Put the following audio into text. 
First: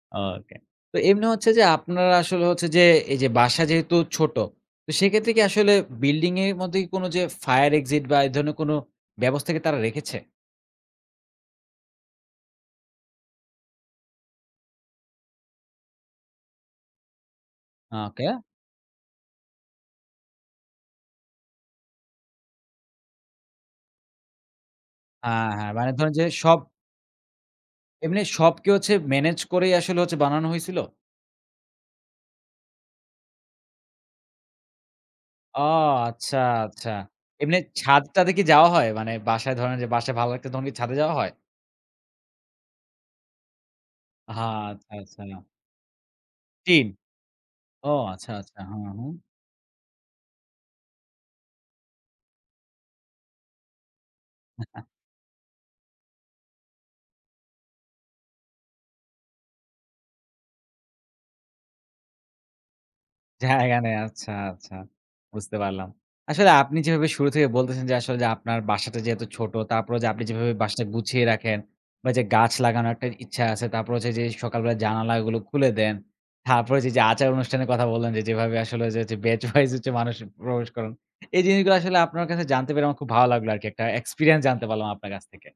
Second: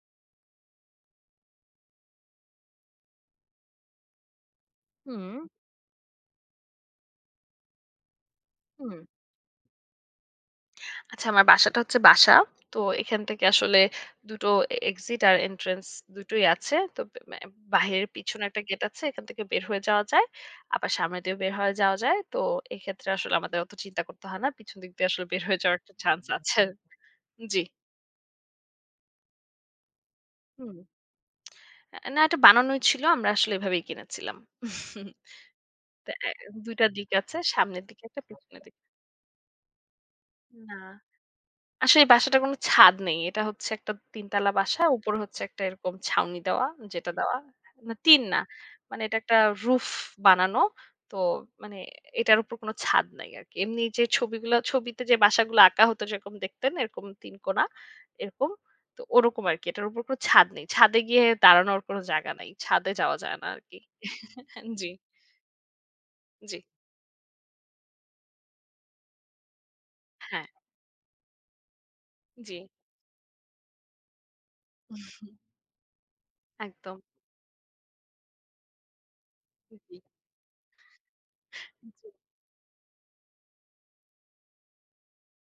ওকে, তো এমনি হচ্ছে যে আপনারা আসলে হচ্ছে যে এই যে বাসা যেহেতু ছোট। তো সেক্ষেত্রে কি হুম। আসলে বিল্ডিং এর মধ্যে কোনো যে ফায়ার এক্সিট বা এই ধরনের কোনো হুম। ব্যবস্থা কি তারা রেখেছে? আচ্ছা আমার বাসাটা হচ্ছে বাসা। তো এখান থেকে আসলে দুটো এক্সিট আর এন্ট্রান্স দুটোই আছে। তো এ এম বাইরের ওকে। পিছনে একটা গেট আছে। এখান থেকে বের হয়ে যাওয়া যায়। আবার সামনে দিয়ে বের হয়ে যাওয়া যায়। তো এক্ষেত্রে আসলে আমাদের অত চিন্তা করতে হয় না। পিছনে দিক দিয়ে আসলে আ বের হয়ে হ্যাঁ, যাওয়ার মানে একটা ধরুন যে চান্স সব আছে। জি। এমনি সব কি হচ্ছে মেনেজ করেই আসলে হচ্ছে বানানো হুম। হইসিলো? না এটা বানানোই ছিল। আমরা আসলে এভাবেই কিনেছিলাম। ও তে আ আচ্ছা, ২ টা আচ্ছা। দিক আছে। এমনি সামনের ছাদ দিকে একটা টাদে কি পেছনের যাওয়া দিকে। হয়? মানে বাসায় ধরেন যে বাসায় ভালো লাগছে না, তখন কি না। ছাদে যাওয়া হয়? আসলে এই বাসাটার কোন ছাদ নেই। এটা হচ্ছে একটা ৩ অহ! তালা বাসা। আচ্ছা, উপরে আচ্ছা। হচ্ছে একটা এরকম ছাউনি দেওয়া টিন। যেটা দেওয়া। না ওহ টিন আচ্ছা না। আচ্ছা। হু, মানে হুম। এটা একটা রুফ বানানো। তো মানে এটার উপর কোন ছাদ নাই আরকি। এমনি যে ছবিগুলা ছবিতে যে বাসাগুলা আঁকা হতো, যেরকম দেখতেন এরকম ৩ কোনা এরকম। তো ওরকম আরকি। এটার উপর কোন ছাদ নেই। ছাদে গিয়ে দাঁড়ানোর কোন জায়গা নেই। ছাদে যাওয়া যায় না জায়গা আরকি। নেই আচ্ছা, আচ্ছা, জি। বুঝতে পারলাম। আসলে জি। আপনি যেভাবে শুরু থেকে বলতেছেন যে আসলে যে আপনার বাসাটা যেহেতু ছোট তারপরে যে আপনি হ্যাঁ। যেভাবে বাসাটা গুছিয়ে রাখেন বা যে গাছ জি। লাগানোর একটা ইচ্ছা আছে, তারপর হচ্ছে যে সকাল বেলায় জানালাগুলো খুলে দেন। তারপরে হচ্ছে যে ওই যে একদম। আচার অনুষ্ঠানের কথা বললেন, যে যেভাবে আসলে হচ্ছে বেচ ওয়াইজ হচ্ছে জি। মানুষ প্রবেশ করান। এই জিনিসগুলো আসলে জি। আপনার কাছে জানতে পেরে আমার খুব ভালো লাগলো আরকি, একটা এক্সপেরিয়েন্স জানতে পারলাম আপনার কাছ থেকে।